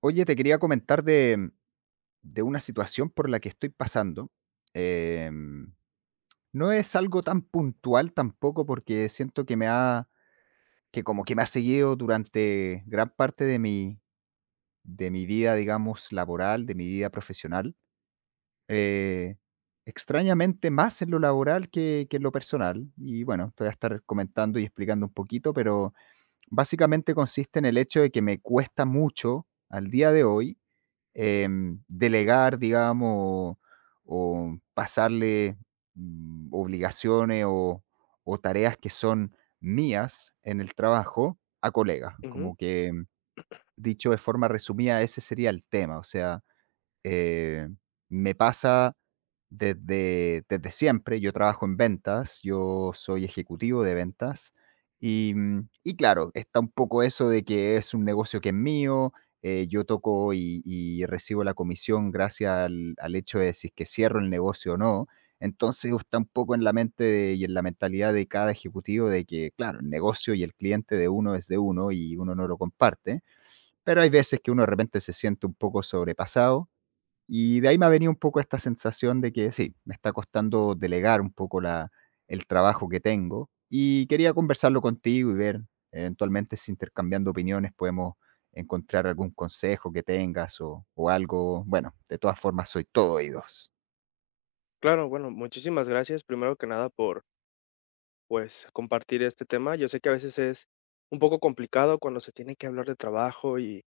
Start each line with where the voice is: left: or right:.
right: Oye, te quería comentar de una situación por la que estoy pasando. Em, no es algo tan puntual tampoco porque siento que que como que me ha seguido durante gran parte de mi vida, digamos, laboral, de mi vida profesional. Eh, extrañamente más en lo laboral que en lo personal. Y bueno, te voy a estar comentando y explicando un poquito, pero básicamente consiste en el hecho de que me cuesta mucho al día de hoy delegar, digamos, o pasarle obligaciones o tareas que son mías en el trabajo a colegas.
left: Ujú.
right: Como que, dicho de forma resumida, ese sería el tema. O sea, eh, me pasa desde siempre. Yo trabajo en ventas, yo soy ejecutivo de ventas y claro, está un poco eso de que es un negocio que es mío, yo toco y recibo la comisión gracias al hecho de si es que cierro el negocio o no. Entonces está un poco en la mente de- y en la mentalidad de cada ejecutivo de que, claro, el negocio y el cliente de uno es de uno y uno no lo comparte, pero hay veces que uno de repente se siente un poco sobrepasado y de ahí me ha venido un poco esta sensación de que sí, me está costando delegar un poco la el trabajo que tengo, y quería conversarlo contigo y ver, eventualmente, si intercambiando opiniones podemos encontrar algún consejo que tengas o algo. Bueno, de todas formas, soy todo oídos.
left: Claro, bueno, muchísimas gracias, primero que nada, por, pues, compartir este tema. Yo sé que a veces es un poco complicado cuando se tiene que hablar de trabajo y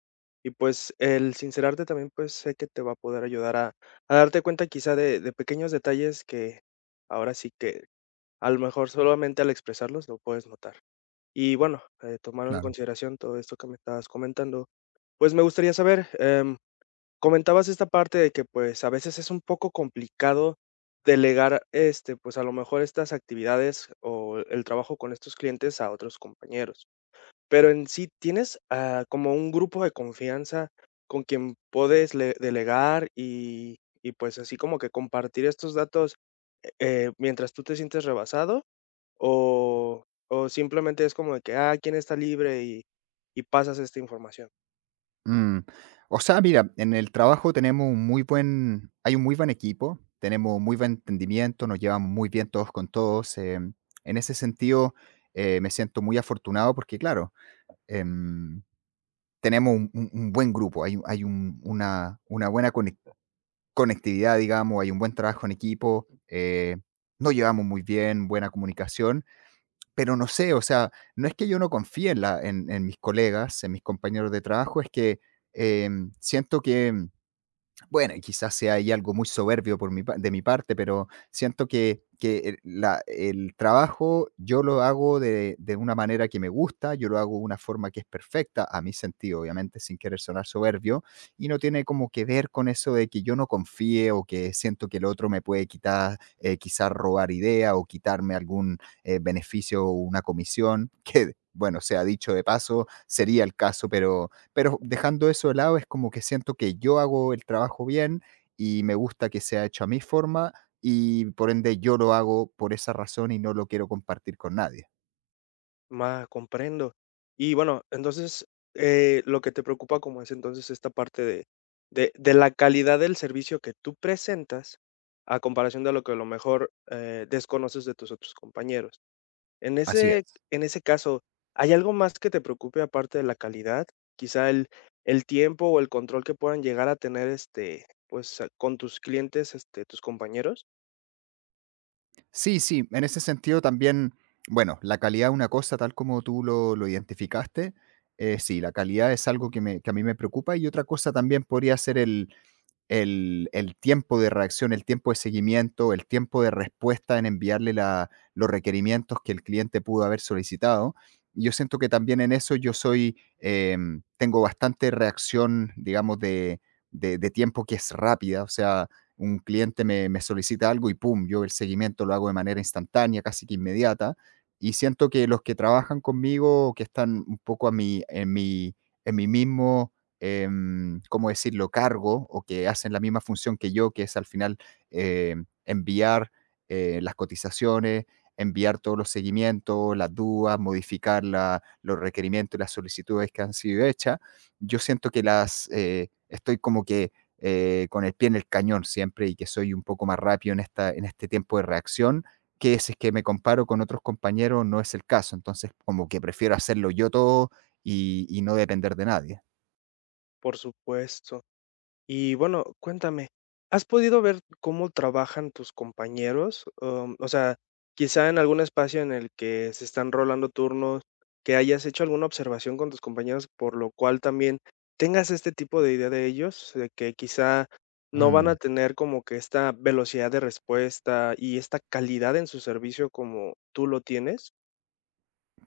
left: y, pues, el sincerarte también, pues, sé que te va a poder ayudar a darte cuenta quizá de pequeños detalles que ahora sí que, a lo mejor, solamente al expresarlos lo puedes notar. Y bueno, tomando en
right: Claro.
left: consideración todo esto que me estabas comentando, pues, me gustaría saber, comentabas esta parte de que, pues, a veces es un poco complicado delegar, este, pues, a lo mejor estas actividades o el trabajo con estos clientes a otros compañeros. Pero en sí, ¿tienes, ah, como un grupo de confianza con quien puedes le delegar y, pues, así como que compartir estos datos, mientras tú te sientes rebasado? ¿O o simplemente es como de que, ah, quién está libre y pasas esta información?
right: Mm, o sea, mira, en el trabajo tenemos un muy buen hay un muy buen equipo, tenemos muy buen entendimiento, nos llevamos muy bien todos con todos, en ese sentido, me siento muy afortunado porque, claro, em, tenemos un buen grupo, hay una buena conectividad, digamos, hay un buen trabajo en equipo, nos llevamos muy bien, buena comunicación, pero no sé, o sea, no es que yo no confíe en mis colegas, en mis compañeros de trabajo, es que siento que bueno, y quizás sea ahí algo muy soberbio de mi parte, pero siento que el trabajo yo lo hago de una manera que me gusta, yo lo hago de una forma que es perfecta, a mi sentido, obviamente, sin querer sonar soberbio, y no tiene como que ver con eso de que yo no confíe o que siento que el otro me puede quitar, quizás robar idea o quitarme algún beneficio o una comisión, que, bueno, sea dicho de paso, sería el caso, pero dejando eso de lado, es como que siento que yo hago el trabajo bien y me gusta que sea hecho a mi forma y por ende yo lo hago por esa razón y no lo quiero compartir con nadie.
left: Más comprendo. Y bueno, entonces, lo que te preocupa como es entonces esta parte de la calidad del servicio que tú presentas, a comparación de lo que a lo mejor, desconoces de tus otros compañeros. En
right: Así
left: ese
right: es.
left: en ese caso, ¿hay algo más que te preocupe aparte de la calidad? Quizá el tiempo o el control que puedan llegar a tener, este, pues, a- con tus clientes, este, tus compañeros.
right: Sí, sí, en ese sentido también, bueno, la calidad es una cosa tal como tú lo identificaste. Sí, la calidad es algo que a mí me preocupa y otra cosa también podría ser el tiempo de reacción, el tiempo de seguimiento, el tiempo de respuesta en enviarle los requerimientos que el cliente pudo haber solicitado. Yo siento que también en eso tengo bastante reacción, digamos, de tiempo que es rápida. O sea, un cliente me solicita algo y pum, yo el seguimiento lo hago de manera instantánea, casi que inmediata. Y siento que los que trabajan conmigo, que están un poco a mi, en, mi, en mi mismo ¿cómo decirlo?, cargo o que hacen la misma función que yo, que es al final, enviar, las cotizaciones, enviar todos los seguimientos, las dudas, modificar la los requerimientos y las solicitudes que han sido hechas. Yo siento que estoy como que, con el pie en el cañón siempre y que soy un poco más rápido en este tiempo de reacción, que si es que me comparo con otros compañeros no es el caso. Entonces, como que prefiero hacerlo yo todo y no depender de nadie.
left: Por supuesto. Y bueno, cuéntame, ¿has podido ver cómo trabajan tus compañeros? Am, o sea, quizá en algún espacio en el que se están rolando turnos, que hayas hecho alguna observación con tus compañeros, por lo cual también tengas este tipo de idea de ellos, de que quizá no van a
right: Mm.
left: tener como que esta velocidad de respuesta y esta calidad en su servicio como tú lo tienes.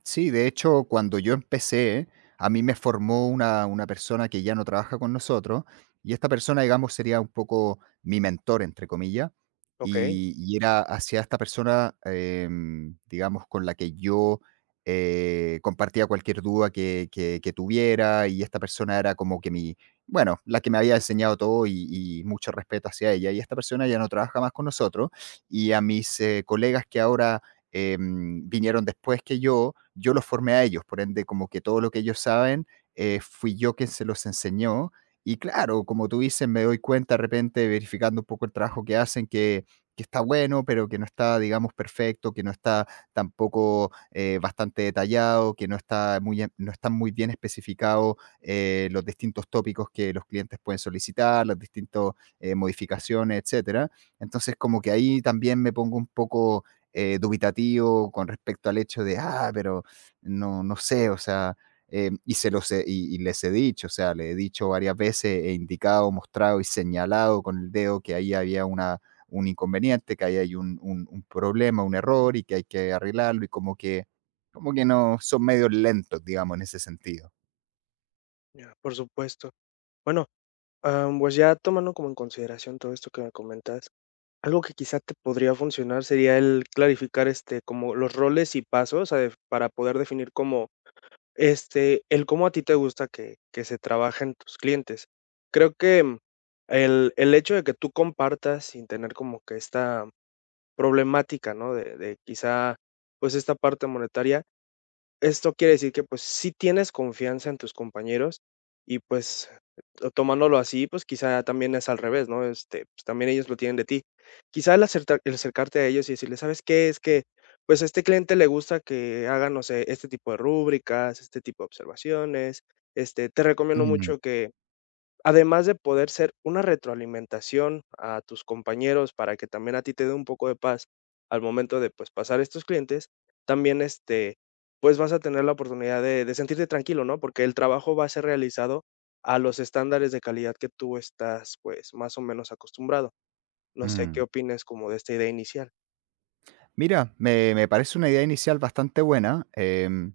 right: Sí, de hecho, cuando yo empecé, a mí me formó una persona que ya no trabaja con nosotros, y esta persona, digamos, sería un poco mi mentor, entre comillas,
left: Ok,
right: y era hacia esta persona, digamos, con la que yo compartía cualquier duda que tuviera, y esta persona era como que bueno, la que me había enseñado todo y mucho respeto hacia ella, y esta persona ya no trabaja más con nosotros, y a mis colegas que ahora vinieron después que yo, los formé a ellos, por ende, como que todo lo que ellos saben, fui yo quien se los enseñó. Y claro, como tú dices, me doy cuenta de repente, verificando un poco el trabajo que hacen, que está bueno, pero que no está, digamos, perfecto, que no está tampoco bastante detallado, que no está no están muy bien especificado los distintos tópicos que los clientes pueden solicitar, las distintas modificaciones, etcétera. Entonces, como que ahí también me pongo un poco dubitativo con respecto al hecho de, ah, pero no, no sé, o sea, y, se los he- y les he dicho, o sea, le he dicho varias veces, he indicado, mostrado y señalado con el dedo que ahí había un inconveniente, que ahí hay un problema, un error y que hay que arreglarlo y como que no, son medios lentos, digamos, en ese sentido.
left: ya, por supuesto. Bueno, am, pues ya tomando como en consideración todo esto que me comentas. Algo que quizá te podría funcionar sería el clarificar, este, como los roles y pasos, para poder definir como, este, el cómo a ti te gusta que se trabajen tus clientes. Creo que mm, el hecho de que tú compartas sin tener como que esta problemática, ¿no? De quizá, pues, esta parte monetaria, esto quiere decir que, pues, sí tienes confianza en tus compañeros y, pues, to tomándolo así, pues, quizá también es al revés, ¿no? Este, pues, también ellos lo tienen de ti. Quizá el acercarte a ellos y decirles: "¿Sabes qué? Es que, pues, a este cliente le gusta que hagan, no sé, este tipo de rúbricas, este tipo de observaciones, este, te recomiendo
right: Mm,
left: mucho que". Además de poder ser una retroalimentación a tus compañeros para que también a ti te dé un poco de paz al momento de, pues, pasar estos clientes, también, este, pues, vas a tener la oportunidad de sentirte tranquilo, ¿no? Porque el trabajo va a ser realizado a los estándares de calidad que tú estás, pues, más o menos acostumbrado. No sé, ¿qué
right: mm.
left: opines como de esta idea inicial?
right: Mira, me parece una idea inicial bastante buena.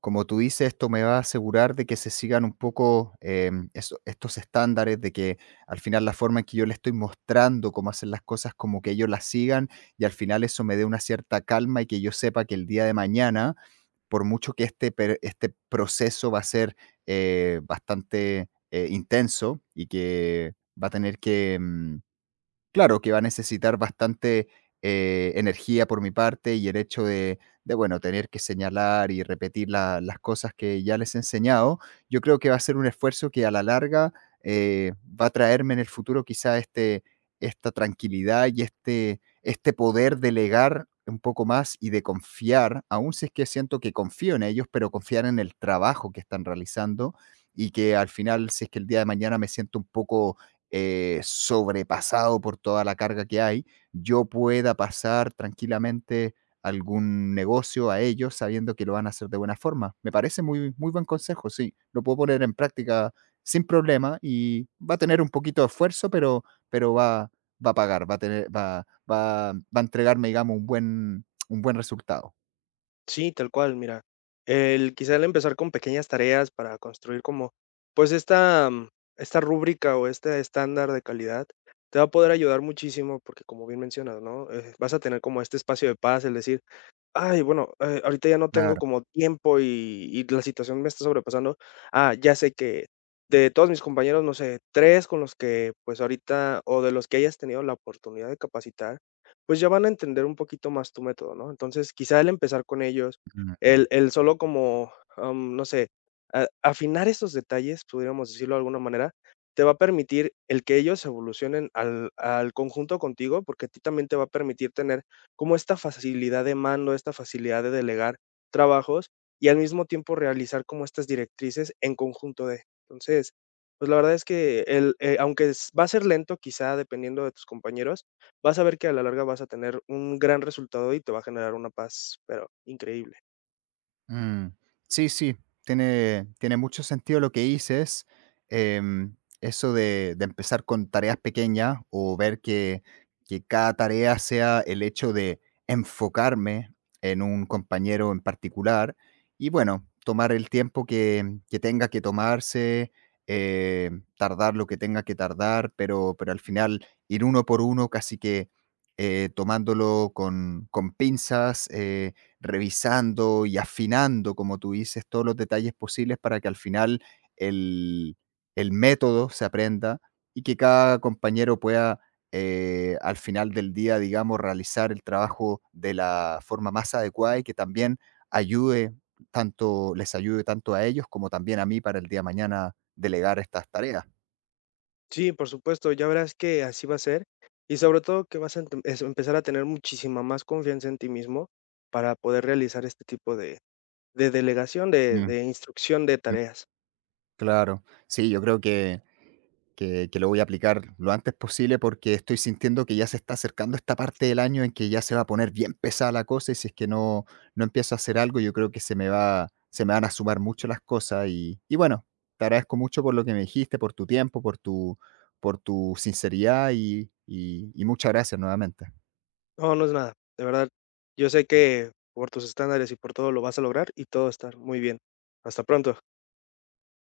right: Como tú dices, esto me va a asegurar de que se sigan un poco estos estándares, de que al final la forma en que yo le estoy mostrando cómo hacer las cosas, como que ellos las sigan, y al final eso me dé una cierta calma y que yo sepa que el día de mañana, por mucho que este proceso va a ser bastante intenso y que va a tener que, claro, que va a necesitar bastante, energía por mi parte y el hecho de, bueno, tener que señalar y repetir la las cosas que ya les he enseñado, yo creo que va a ser un esfuerzo que a la larga, eh, va a traerme en el futuro quizá esta tranquilidad y este poder delegar un poco más y de confiar, aún si es que siento que confío en ellos, pero confiar en el trabajo que están realizando y que al final, si es que el día de mañana me siento un poco sobrepasado por toda la carga que hay, yo pueda pasar tranquilamente algún negocio a ellos sabiendo que lo van a hacer de buena forma. Me parece muy, muy buen consejo, sí. Lo puedo poner en práctica sin problema y va a tener un poquito de esfuerzo, pero va, va a pagar, va a tener, va a entregarme, digamos, un buen resultado.
left: Sí, tal cual, mira. El quizá el empezar con pequeñas tareas para construir como, pues, esta, mm, esta rúbrica o este estándar de calidad te va a poder ayudar muchísimo porque como bien mencionas, ¿no? Vas a tener como este espacio de paz, el decir: "Ay, bueno, ahorita ya no tengo
right: Claro.
left: como tiempo y la situación me está sobrepasando. Ah, ya sé que de todos mis compañeros, no sé, 3 con los que, pues, ahorita o de los que hayas tenido la oportunidad de capacitar, pues, ya van a entender un poquito más tu método", ¿no? Entonces, quizá el empezar con ellos,
right: Mm.
left: el
right: Mm.
left: el solo como, am, no sé, a afinar esos detalles, pudiéramos decirlo de alguna manera, te va a permitir el que ellos evolucionen al conjunto contigo, porque a ti también te va a permitir tener como esta facilidad de mando, esta facilidad de delegar trabajos y al mismo tiempo realizar como estas directrices en conjunto de. Entonces, pues la verdad es que el, aunque es- va a ser lento, quizá dependiendo de tus compañeros, vas a ver que a la larga vas a tener un gran resultado y te va a generar una paz, pero increíble.
right: Mm, sí, sí, tiene mucho sentido lo que dices. em, eso de empezar con tareas pequeñas o ver que cada tarea sea el hecho de enfocarme en un compañero en particular y bueno, tomar el tiempo que tenga que tomarse, eh, tardar lo que tenga que tardar, pero al final ir uno por uno, casi que tomándolo con pinzas. Revisando y afinando, como tú dices, todos los detalles posibles para que al final el, el método se aprenda y que cada compañero pueda al final del día, digamos, realizar el trabajo de la forma más adecuada y que también ayude les ayude tanto a ellos como también a mí para el día de mañana delegar estas tareas.
left: Sí, por supuesto, ya verás que así va a ser y sobre todo que vas a empezar a tener muchísima más confianza en ti mismo para poder realizar este tipo de delegación, de
right: Mm.
left: de instrucción de tareas.
right: Claro. Sí, yo creo que lo voy a aplicar lo antes posible porque estoy sintiendo que ya se está acercando esta parte del año en que ya se va a poner bien pesada la cosa y si es que no empiezo a hacer algo, yo creo que se me van a sumar mucho las cosas y bueno, te agradezco mucho por lo que me dijiste, por tu tiempo, por tu sinceridad y muchas gracias nuevamente.
left: No, no es nada. De verdad, yo sé que por tus estándares y por todo lo vas a lograr y todo va a estar muy bien. Hasta pronto.